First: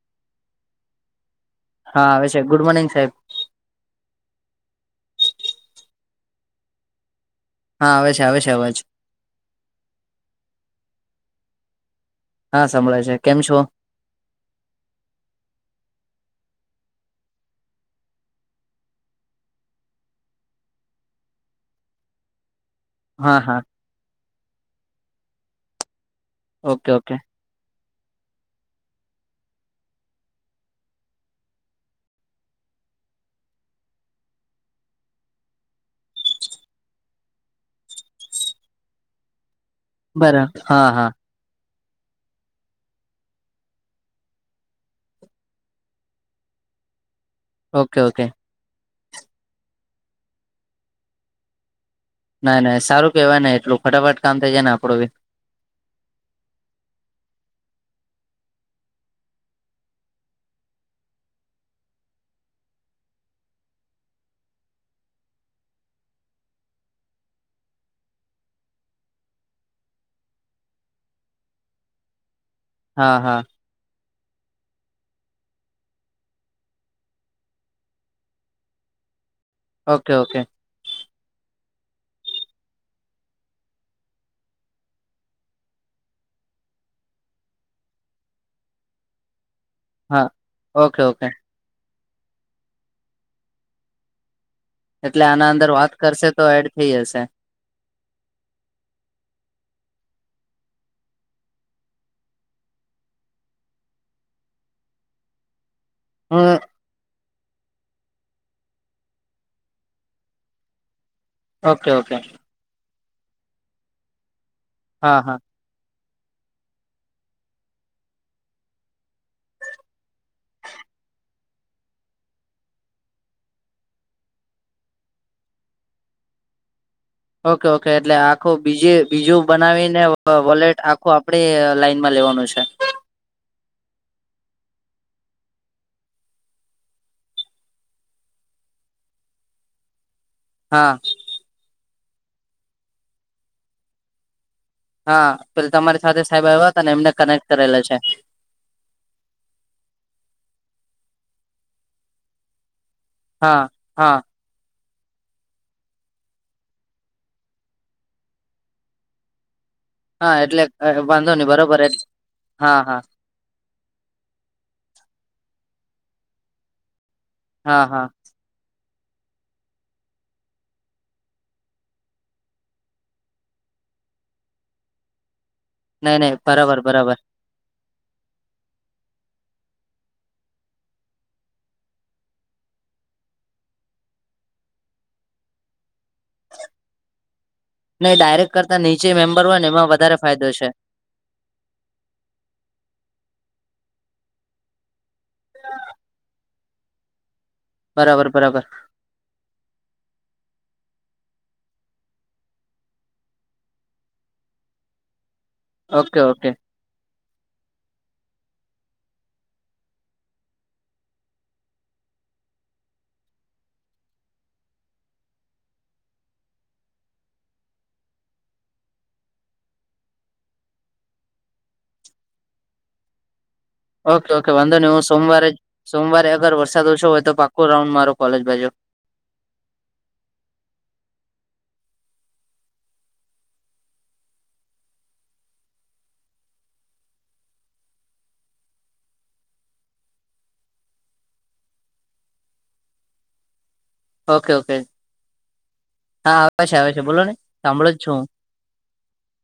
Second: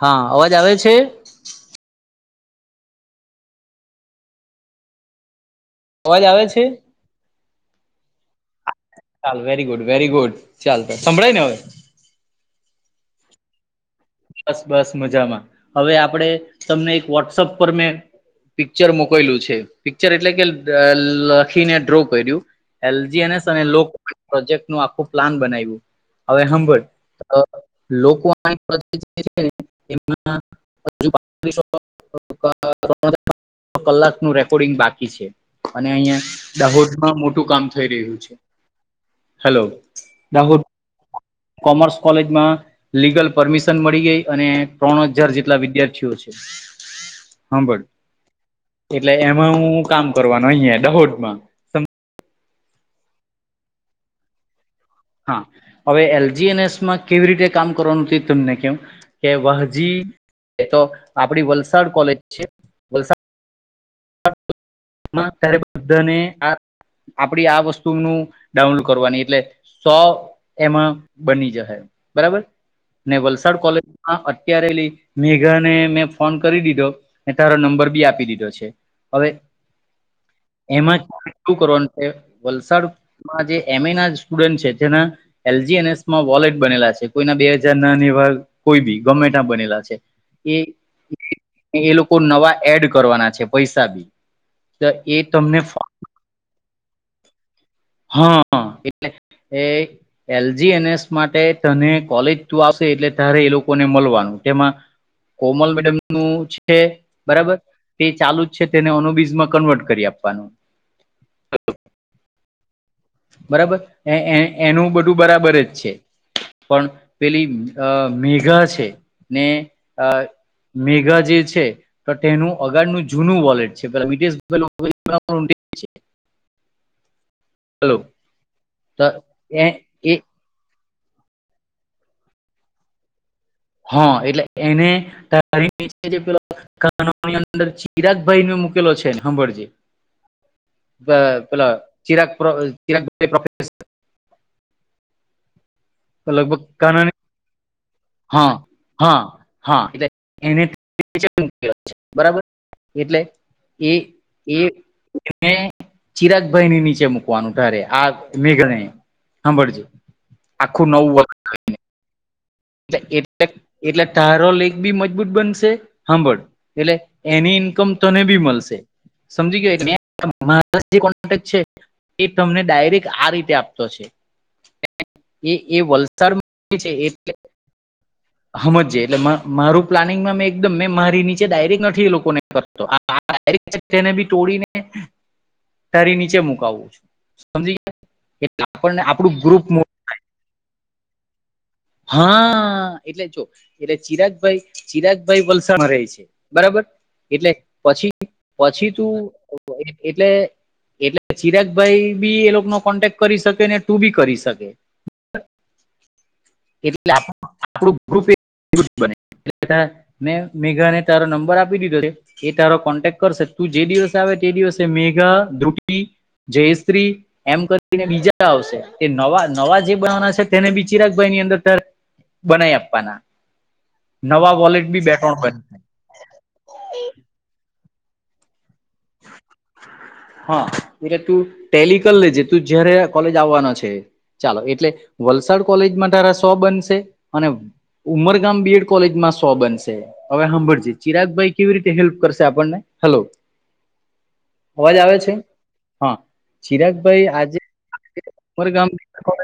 હા અવાજ આવે છે. હા આવે છે ગુડ મોર્નિંગ સાહેબ. અવાજ આવે છે. હા આવે છે આવે છે અવાજ. ચાલ વેરી ગુડ વેરી ગુડ ચાલ તો સંભળાય ને હવે. હા સંભળાય છે કેમ છો. બસ બસ મજામાં હવે આપડે તમને એક વોટ્સઅપ પર મેં પિક્ચર મોકયલું છે પિક્ચર એટલે કે લખીને ડ્રો કર્યું. એલ જી એન હા એસ હા લો પ્રોજેક્ટનું આખું પ્લાન બનાવ્યું હવે હાંભળ ઓકે ઓકે લોકો છે [unintelligible] [unintelligible] કલાકનું રેકોર્ડિંગ બાકી છે. અને અહિયાં દાહોદમાં મોટું કામ થઈ રહ્યું છે હેલો. દાહોદ બરાબર હા હા. કોમર્સ કોલેજમાં લીગલ પરમિશન મળી ગઈ અને ત્રણ હજાર જેટલા વિદ્યાર્થીઓ છે. [inaudible] હાભળ ઓકે એટલે એમાં હું કામ કરવાનું અહીંયા દહોદમાં નાઈ નાઈ સારું કેહેવાય ને એટલું ફટાફટ કામ થઈ જાય ને આપડું બી હા હવે એલ જી એન એસ માં કેવી રીતે કામ કરવાનું તમને કેમ. કે વાહજી તો આપડી વલસાડ કોલેજ છે. વલસાડમાં [inaudible] ત્યારે બધાને આ આપડી આ વસ્તુનું ડાઉનલોડ કરવાની એટલે સો એમાં બની જશે બરાબર હા ને હા વલસાડ કોલેજ હા અત્યારે લઈ મેઘા ને મેં ફોન કરી દીધો અને તારો નંબર બી આપી દીધો છે. હવે. Okay okay. એમાં શું કરવાનું છે વલસાડમાં જે એમ એ ના સ્ટુડન્ટ છે જેના એલજી એન એસમાં વોલેટ બનેલા છે કોઈના બે હજાર ના ને એવા કોઈ બી ગમે તા બનેલા છે. હા ઓકે ઓકે એ લોકો નવા એડ કરવાના છે પૈસા બી. તો એ એટલે આના તમને અંદર વાત કરશે તો એડ થઈ જશે. હા એટલે એ એલ જી એન એસ માટે તને કોલેજ તું આવશે એટલે તારે એ લોકોને મળવાનું તેમાં કોમલ મેડમ નું હમ છે બરાબર તે ચાલુ છે તેને ઓનોબીઝમાં કન્વર્ટ કરી આપવાનું ઓકે ઓકે બરાબર એ એ એનું હા બધું હા બરાબર જ છે. પણ પેલી અ મેઘા છે ને આ મેઘા જે છે. તો તેનું અગારનું જૂનું વોલેટ છે પેલા વિટેસ [unintelligible] ઓકે ઓકે હલો એટલે આખું બીજે બીજું બનાવીને એ વોલેટ આખુ આપડે લાઈનમાં લેવાનું છે. હા એટલે એને તારીનઅંદર [unintelligible] જે પેલો કાનોની અંદર ચિરાગ ભાઈ મૂકેલો છે ને હાભળજે હા. ત પેલા ચિરાક પ્રો ચિરાક પે હા પસી તમારી સાથે સાયેબ લગભગ આયવા તા ને કાના એમને કનેક્ટ કરેલા છે. હા હા હા એને [inaudible] બરાબર એટલે હા એ હા એ એને ચિરાગભાઈની નીચે મૂકવાનું તારે આ મેઘણે હાભળજે હા એટલે વાંધો ની બરોબર એ હા હા વખત એટલે તારો લેક બી મજબૂત બનશે હાંભળ એટલે એની હા ઇન્કમ હા તને બી મલશે. સમજી ગયો મે મારા જે કોન્ટેક છે એ તમને ડાયરેક આ રીતે આપતો છે એ એ નહી નહી વલસાડમાં બરાબર છે એ બરાબર હમજે એટલે મારું પ્લાનિંગમાં મે એકદમ મે મારી નીચે ડાયરેક નથી એ લોકોને કરતો આ ને બી તોડીને તરી નીચે મુકાવું છું સમજી નહી ડાયરેક્ટ ગીયા કરતા આપણને નીચે આપડું મેમ્બર હોય ગ્રુપ ને મો એમાં વધારે ફાયદો છે. હા એટલે જો એટલે ચિરાગભાઈ ચિરાગભાઈ વલસાણમાં રેય છે. બરાબર એટલે પછી બરાબર બરાબર પછી તું એટલે એટલે ચિરાગ ભાઈ બી એ લોક નો કોન્ટેક કરી શકે ને તું બી કરી શકે ઓકે ઓકે એટલે [unintelligible] મેં મેઘાને તારો નંબર આપી દીધો છે. એ તારો કોન્ટેક્ટ કરશે તું જે દિવસે આવે તે દિવસે મેઘા ધ્રુવી જય શ્રી એમ કરીને બીજા આવશે તે નવા નવા જે બનાવાના છે તેને બી ચિરાગભાઈ ની અંદર દર બનાયી આપાના ઓકે ઓકે વાંધો ની હું સોમવારે જ બનશે સોમવારે અગર વરસાદ ઓછો હોય તો પાકું રાઉન્ડ મારો કોલેજ બાજુ હા એટલે તું ટેલિ કરી લેજે તું જયારે કોલેજ આવવાનો છે. ચાલો એટલે વલસાડ કોલેજમાં તારા સો બનશે અને ઉમરગામ બીએડ કોલેજમાં સો બનશે હવે હાંભળ જે ચિરાગભાઈ કેવી રીતે હેલ્પ કરશે આપણને હાલો ઓકે ઓકે અવાજ આવે છે હા આવે છે આવે છે બોલો ચિરાગભાઈ ને આજે સાંભળો જ છું હું ઉમરગામ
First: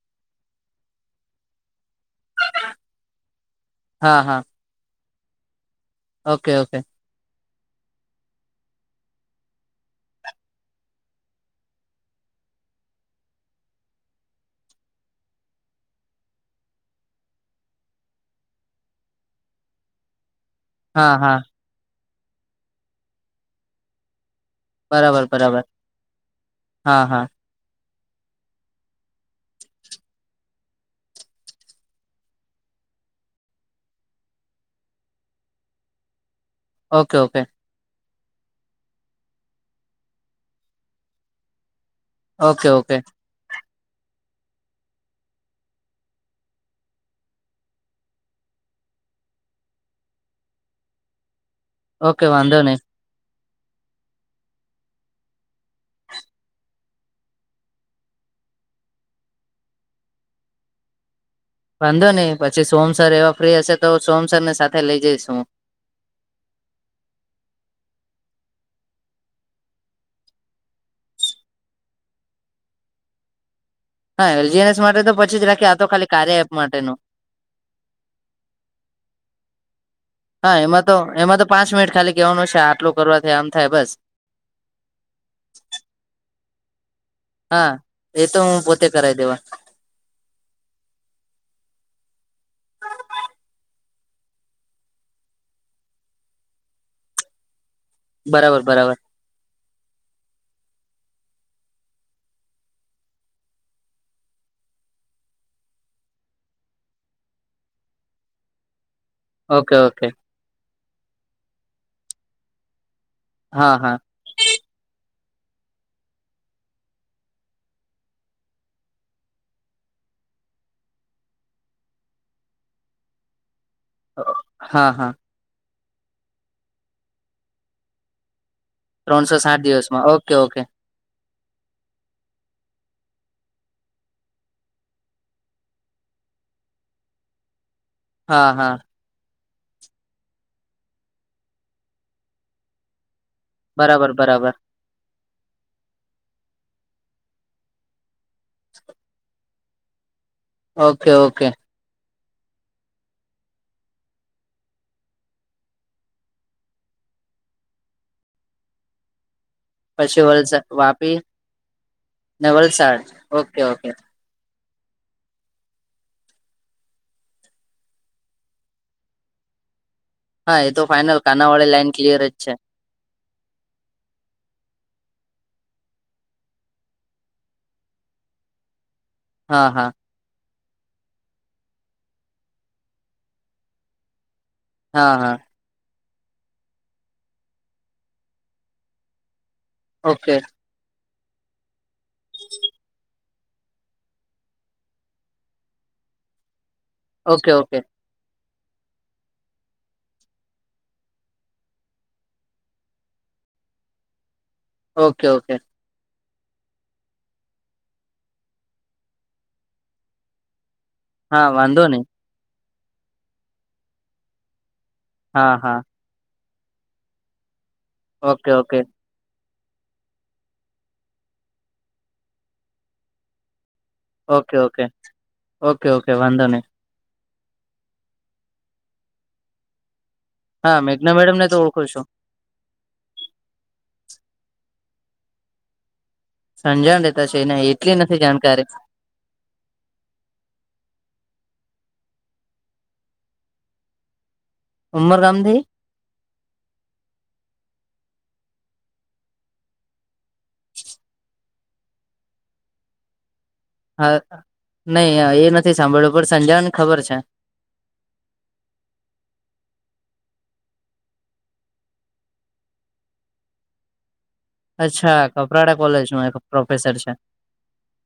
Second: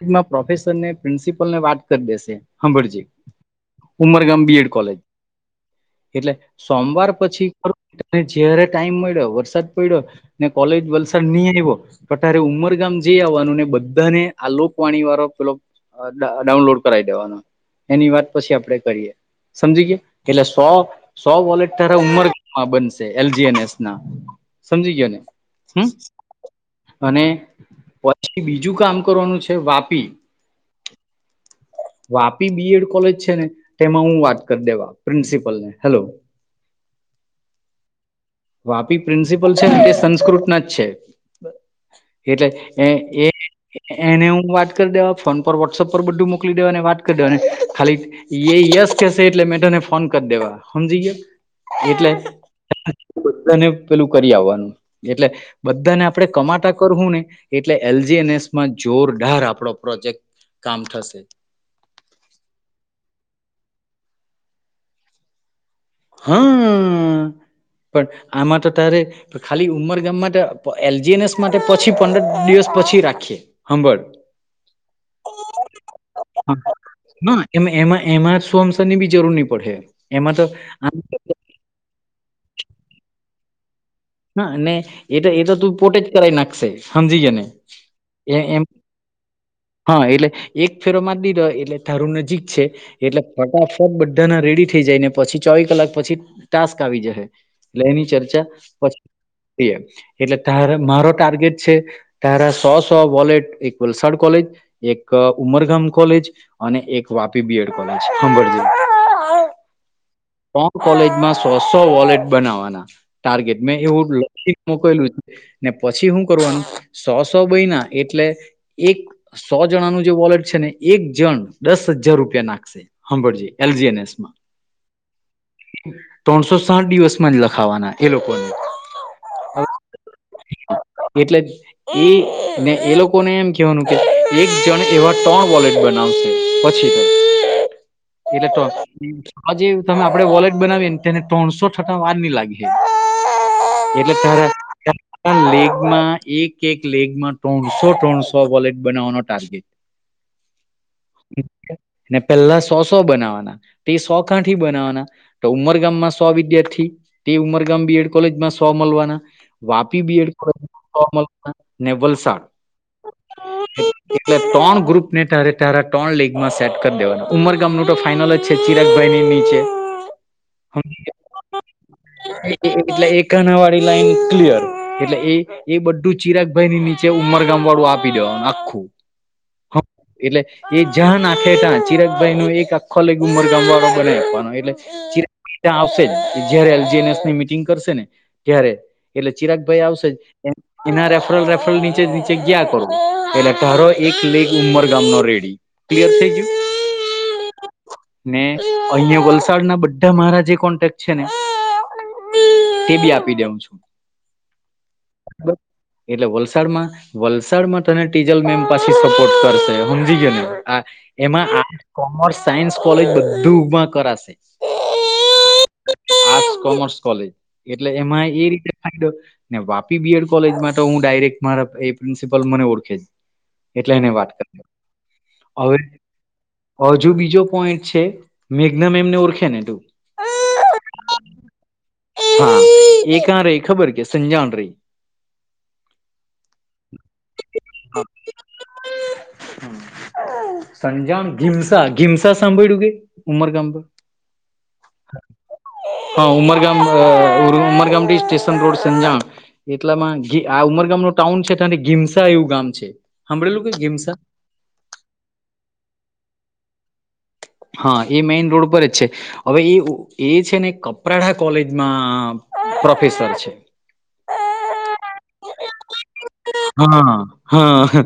લેજમાં પ્રોફેસરને પ્રિન્સિપલ ને વાત કરી દેશે હાંભળ જે હા હા ઉમરગામ બીએડ કોલેજ એટલે ઓકે ઓકે સોમવાર પછી જ્યાંરે ટાઈમ મળ્યો વરસાદ પયડો ને કોલેજ વલસાડ ની આયવો પતારે ઉમરગામ જઈ આવવાનું ને બધાને આ લોકવાણી વારો પેલો ડાઉનલોડ કરાવી દેવાનો એની વાત પછી આપડે કરીએ સમજી ગીયા એટલે સો હા સો હા વોલેટ તારા ઉમરગામમાં બનશે એલજી એન એસ ના સમજી ગયો ને બરાબર બરાબર હમ્મ હા હા અને વલ પછી બીજું કામ કરવાનું છે વાપી વાપી બીએડ કોલેજ છે ને તેમાં હું વાત કરી દેવા પ્રિન્સિપલ ને hello okay okay Vapi principal છે ને તે સંસ્કૃત ના જ છે. એટલે ઓકે ઓકે એ એ એને હું વાત કરી દેવા ફોન પર વોટસઅપ પર બધું મોકલી દેવા ને વાત કરી દેવા ને ખાલી એ યશ કેશે એટલે મે તને ફોન કરી દેવા હમજી ગયો એટલે ઓકે વાંધો નહી બધાને પેલું કરી આવવાનું એટલે બધાને આપડણે કમાટા કરવું ને એટલે એલજી એનએસમાં જોરદાર આપડો પ્રોજેક્ટ કામ થશે. વાંધો નહીં પછી સોહમસર એવા ફ્રી હશે તો સોહમસરને સાથે લઈ જઈશ હું હા. પણ આમાં તો તારે ખાલી ઉમરગામ માટે એલજીએનએસ માટે પછી પંદર દિવસ પછી રાખીએ સાંભળ હા એલજીએનએસ માટે તો પછી જ રાખી તો ખાલી કાર્ય એપ માટેનું એ એમાં એમાં સોહમસની બી જરૂર નહી પડે એમાં તો હા આ તો એમાં તો પાંચ મિનટ ખાલી કેવાનું છે આટલું કરવાથી આમ થાય બસ હા એ તો એ તો તું પોટે જ કરાવાઈ નાખશે સમજી ગે ને હા એ તો હું પોતે કરાવ દેવા હા એટલે એક ફેરો મરી દીધો એટલે તારું જીક છે એટલે ફટાફટ બધાના રેડી થઈ જાય ને પછી ચોવી કલાક પછી ટાસ્ક આવી જહે. એટલે એની ચર્ચા બરાબર બરાબર પછીએ એટલે ત મારો ટાર્ગેટ છે, તારા સો સો વોલેટ એક વલસાડ કોલેજ, એક ઉમરગામ કોલેજ, અને એક વાપી બીએડ કોલેજ હાભળજે ઓકે ઓકે તોણ કોલેજમાં સો સો વોલેટ બનાવવાના ટાર્ગેટ હા મેં હા એવું. મોકેલું છે ને પછી શું કરવાનું સો સો બયના એટલે એક સો જણાનું જે વોલેટ છે ને એક જણ દસ હજાર રૂપિયા નાખશે હાભળજે એલજે ને હા હા ત્રણસો સાઠ દિવસમાં જ લખાવાના એ લોકોને ત્રણસો સાઠ દિવસમાં ઓકે ઓકે એટલે જ એને એ લોકોને એમ કહેવાનું કે એક જણ એવા ત્રણ વોલેટ બનાવશે [inaudible] [inaudible] એટલે તો હા આ જે તમે આપડે વોલેટ બનાવીએ ને તેને ત્રણસો થતા વાર ની લાગે હ બરાબર બરાબર લેગમાં એક એક લેગમાં ત્રણસો ત્રણસો બોલેટ બનાવવાનો ટાર્ગેટ ઓકે ઓકે પેલા સોસો બનાવાના તે સો કાંઠી બનાવવાના તો ઉમરગામમાં સો વિદ્યાર્થી, તે ઉમરગામ બીએડ કોલેજમાં સો મળવાના, વાપી પછી બીએડ કોલેજ વલસા વાપી માંથી ને વલસાડ ને વલસાડ ઓકે ઓકે એટલે ત્રણ ગ્રુપ ને તારે તારા ત્રણ લેગમાં સેટ કરી દેવાના ઉમરગામ નુ તો ફાઈનલ જ છે ચિરાગભાઈની નીચે હા એ તો હમજી ફાઈનલ ગયા કાનાવાડી લાઈન ક્લિયર જ છે. એટલે એક કાનાવાળી લાઈન ક્લિયર એટલે એ એ બધું ચિરાગભાઈની નીચે ઉમરગામ વાળું આપી દેવાનું આખું હા હમ. હા એટલે એ જા આખે તા ચિરગભાઈ નું એક આખો લ ઉમર ગામવાળો બને આપવાનો એટલે હા હા ચિરાગભાઈ ત્યાં આવશે જ જયારે એલજીનસ મની મિટિંગ કરશે ને ત્યારે ચિરાગ ભાઈ આવશે ઓકે એમ એના રેફરલ રેફરલ નીચે નીચે ગયા કરું એટલે તારો એક લેગ ઉંમર ગામનો રેડી ક્લિયર થઈ ગયું. ઓકે ઓકે ને અહિયાં વલસાડ ના બધા મારા જે કોન્ટેક્ટ છે ને તે બી આપી દેઉં છું ઓકે ઓકે એટલે વલસાડમાં વલસાડમાં તને ટીજલ મેમ પાછી સપોર્ટ કરશે સમજી ગયો ને હા એમાં આર્ટ વાંધો નહી કોમર્સ સાયન્સ કોલેજ બધું ઊભા કરાશે હા. આર્ટસ કોમર્સ કોલેજ એટલે એમાં એ ઓકે રીતે, okay Vapi B Ed college હું ડાયરેક્ટ મારા એ પ્રિન્સિપલ મને ઓળખે છે. એટલે એને વાત કર ઓકે ઓકે હવે, ઓકે ઓકે વાંધો નહી હજુ બીજો પોઈન્ટ છે મેઘના મેમને ઓળખે ને તું, હા મેઘના મેડમ ને તો ઓળખું છું. હા એ કયા રહે ખબર કે સંજાણ રહે. સંજાણ રહેતા છે એને એટલી નથી જાણકારી, સંજાણ ઘીમસા સાંભળું કેે ઉમરગામ. ઉમરગામથી, હા ઉમરગામ સ્ટેશન રોડ છે ત્યાં. એટલામાં આ ઉમરગામનું ટાઉન છે તો ઘીમસા એવું ગામ છે. સાંભળેલું કે [unintelligible] હા નહી એ નથી સાંભળ્યું પણ સંજાણ ખબર છે. હા એ મેઈન રોડ પર જ છે. હવે એ છે ને કપરાડા કોલેજમાં પ્રોફેસર છે. અચ્છા કપરાડા કોલેજમાં એ પ્રોફેસર છે. હા હા.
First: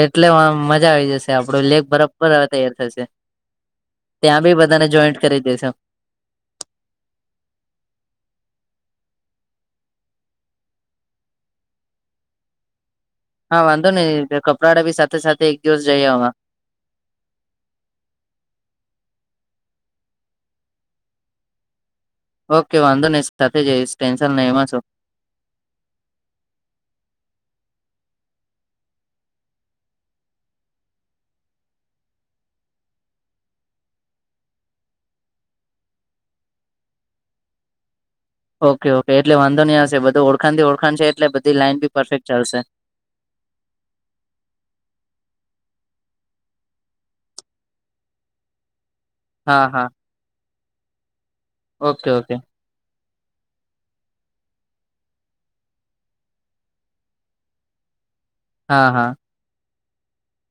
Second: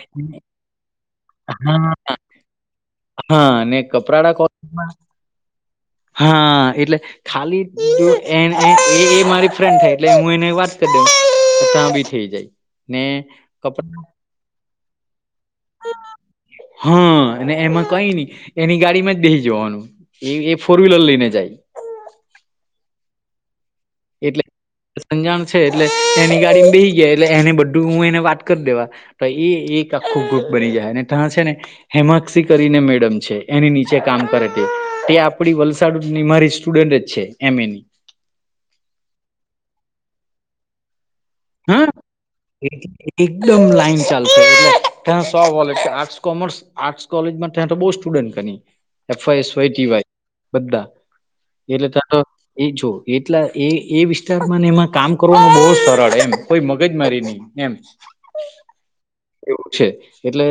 એટલે મજા આવી જશે આપડો હા લેબ બરાબર તૈયાર થશે. હા ને કપરાડા ત્યાં કોલેજ પણ બધાને જોઈન્ટ કરી દેસે, હા એટલે, ખાલી મારી ફ્રેન્ડ થાય એટલે હું એને વાત કરી દઉં. તો ત્યાં પણ થઈ જાય ને, હા વાંધો કપડા નહી કપરાડા પણ સાથે સાથે એક દિવસ જઈ આવા. હા અને એમાં, કઈ નહી એની ગાડીમાં જ બેસી જવાનું એ ફોર વ્હીલર લઈને જાય. ઓકે વાંધો નઇ ટેન્સન એટલે એમાં શું. સંજાણ છે એટલે એની ગાડી બેસી ગયા એટલે એને બધું હું એને વાત કરી દેવા. તો એ એક આખું ગ્રુપ બની જાય અને ત્યાં છે ને, હેમાક્ષી કરીને મેડમ છે એની નીચે કામ કરે છે તે આપડી વલસાડ નિમારી, સ્ટુડન્ટ છે એમ. એ ના, ઓકે એટલે વાંધો નહી હશે બધું ઓળખણ થી ઓળખણ છે એટલે, બધી લાઈન હા. બી પરફેક્ટ ચાલશે એકદમ લાઈન ચાલશે એટલે ત્યાં કઈશ આર્ટસ, કોમર્સ. આર્ટસ કોલેજમાં ત્યાં તો બહુ સ્ટુડન્ટની, એફવાય, હા હા ટીવાય બધા એટલે ઓકે ત્યાં તો, ઓકે એ જો એટલા એ વિસ્તારમાંને એમાં કામ કરવાનું બહુ સરળ એમ, કોઈ મગજ મારી નહી એમ. હા. એવું છે એટલે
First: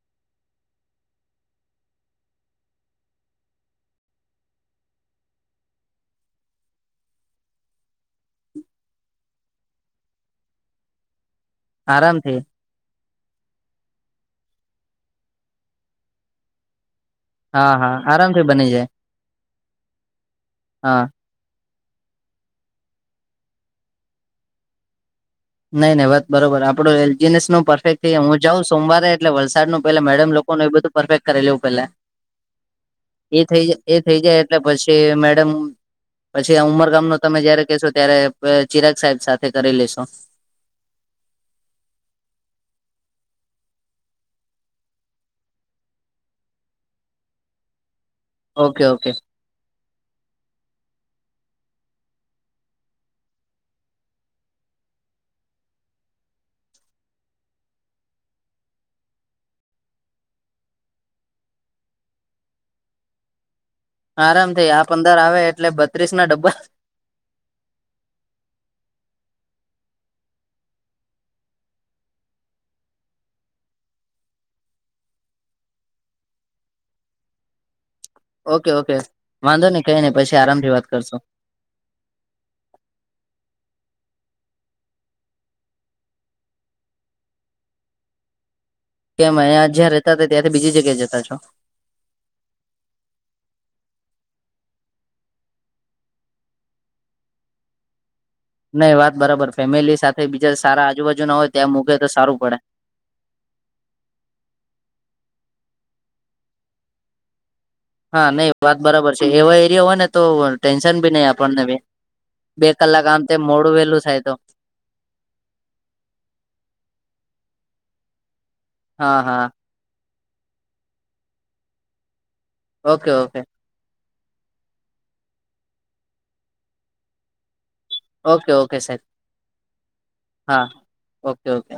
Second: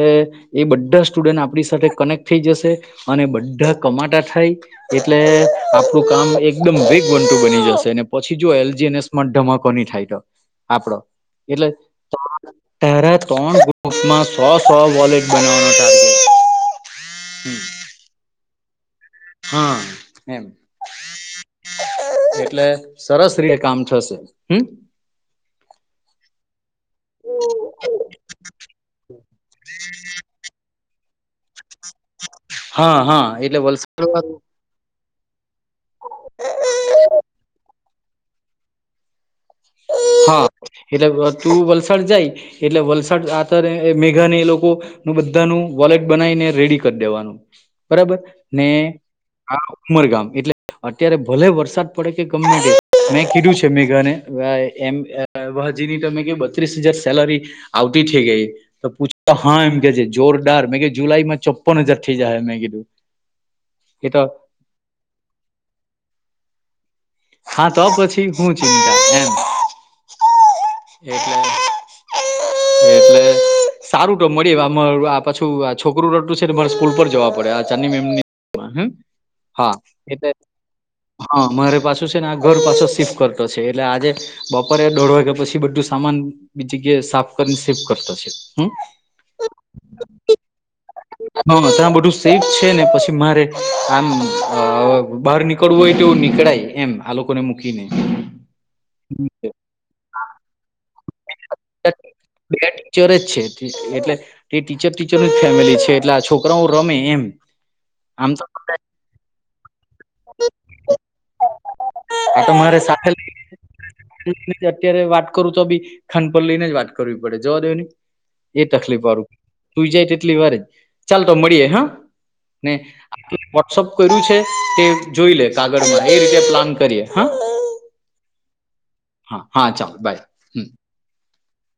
એ બધા સ્ટુડન્ટ આપણી સાથે કનેક્ટ થઈ જશે. અને બધા કમાતા થાય, એટલે આપણું કામ એકદમ વિગટુ બની જશે અને પછી જો એલજી, ધમાકો નહી થાય તો આપડો એટલે, આરામથી તારા ત્રણ ગ્રુપમાં સો સો વોલેટ બનાવવા. હા આરામથી બની જાય. હા એમ, હા. એટલે સરસ રીતે કામ થશે હમ. નહી વાત બરોબર આપડું એલજીનેસ નું પરફેક્ટ થઈ હું જાઉં સોમવારે એટલે વલસાડ નું પેલા મેડમ લોકોનું એ બધું, પરફેક્ટ કરી લેવું પેલા હા હા એટલે એ વલસાડ થઈ વાળું જાય એટલે પછી મેડમ, પછી ઉંમરગામ ન તમે જયારે કહેશો ત્યારે ચિરાગ સાહેબ સાથે કરી લેશો. હા એટલે તું વલસાડ જાય એટલે વલસાડ આત્યારે મેઘા ને એ લોકો નુ બધાનું વોલેટ બનાવીને રેડી કરી દેવાનું બરાબર ને ઓકે ઓકે હા ઉમરગામ એટલે અત્યારે ભલે વરસાદ પડે કે ગમ તે મેં કીધું છે મેઘાને આ એમ [unintelligible] તમે કે બત્રીસ હજાર સેલરી આવતી થઈ ગઈ. તો પૂછ હા એમ કે છે જોરદાર મેં કે જુલાઈ માં ચોપના હજાર થઈ જાય મેં કીધું. એ તો આરામ થઇ આ પંદર આવે એટલે બત્રીસ ના ડબ્બલ ખાતો પછી હું ચિંતા એમ એટલે [unintelligible] સારું તો મળી આ માં પાછું આ છોકરું રડતું છે ને મારે સ્કૂલ પર જવા પડે આ ચાંદની મેમ ની હામ ઓકે ઓકે વાંધો હા નઈ કઈ નઈ એટલે પછી આરામથી વાત કરશો હા મારે પાસ છે ને આ ઘર પાછો શિફ્ટ કરતો છે એટલે આજે બપોરે દોઢ વાગ્યા પછી બધું સામાન બી જગ્યાએ સાફ કરીને સેફ કરતા શે હામ. કેમ અહીંયા જ્યાં રહેતા હતા ત્યાંથી બીજી જગ્યાએ જતા છો. હા ત્યા આ બધું સેફ છે ને પછી મારે આમ આ બહાર નીકળવું હોય તોવું નીકળાય. એમ આ લોકો ને મૂકીને. નહી વાત બરાબર ફેમિલી સાથે બીજા સારા આજુબાજુ ના હોય ત્યાં મૂકે તો સારું પડે. [unintelligible] જ છે એટલે એ ટીચર ટીચરનું જ ફેમિલી છે એટલે આ છોકરાઓ રમે એમ. હા આમ તો નહી વાત બરાબર છે એવા એરિયા હોય ને તો ટેન્શન ભી નહી આપણને ભી. આ તો બે મારે કલાક સાથે આમતે મોડું વેલું થાય તો [unintelligible] અત્યારે વાત કરું તો બી ખાન પર લઈને જ વાત કરવી પડે જવા દેવ ને. એ તકલીફ હા વાળું હા તું જાય તેટલી વાર જ ચાલ તો મળીએે હા. ને ઓકે આમ તો ઓકે વોટ્સઅપ કર્યું છે તે જોઈ લે કાગળમાં એ રીતે પ્લાન કરીએ હા. Okay okay sir. હા હા ચાલો બાય હમ. Okay okay.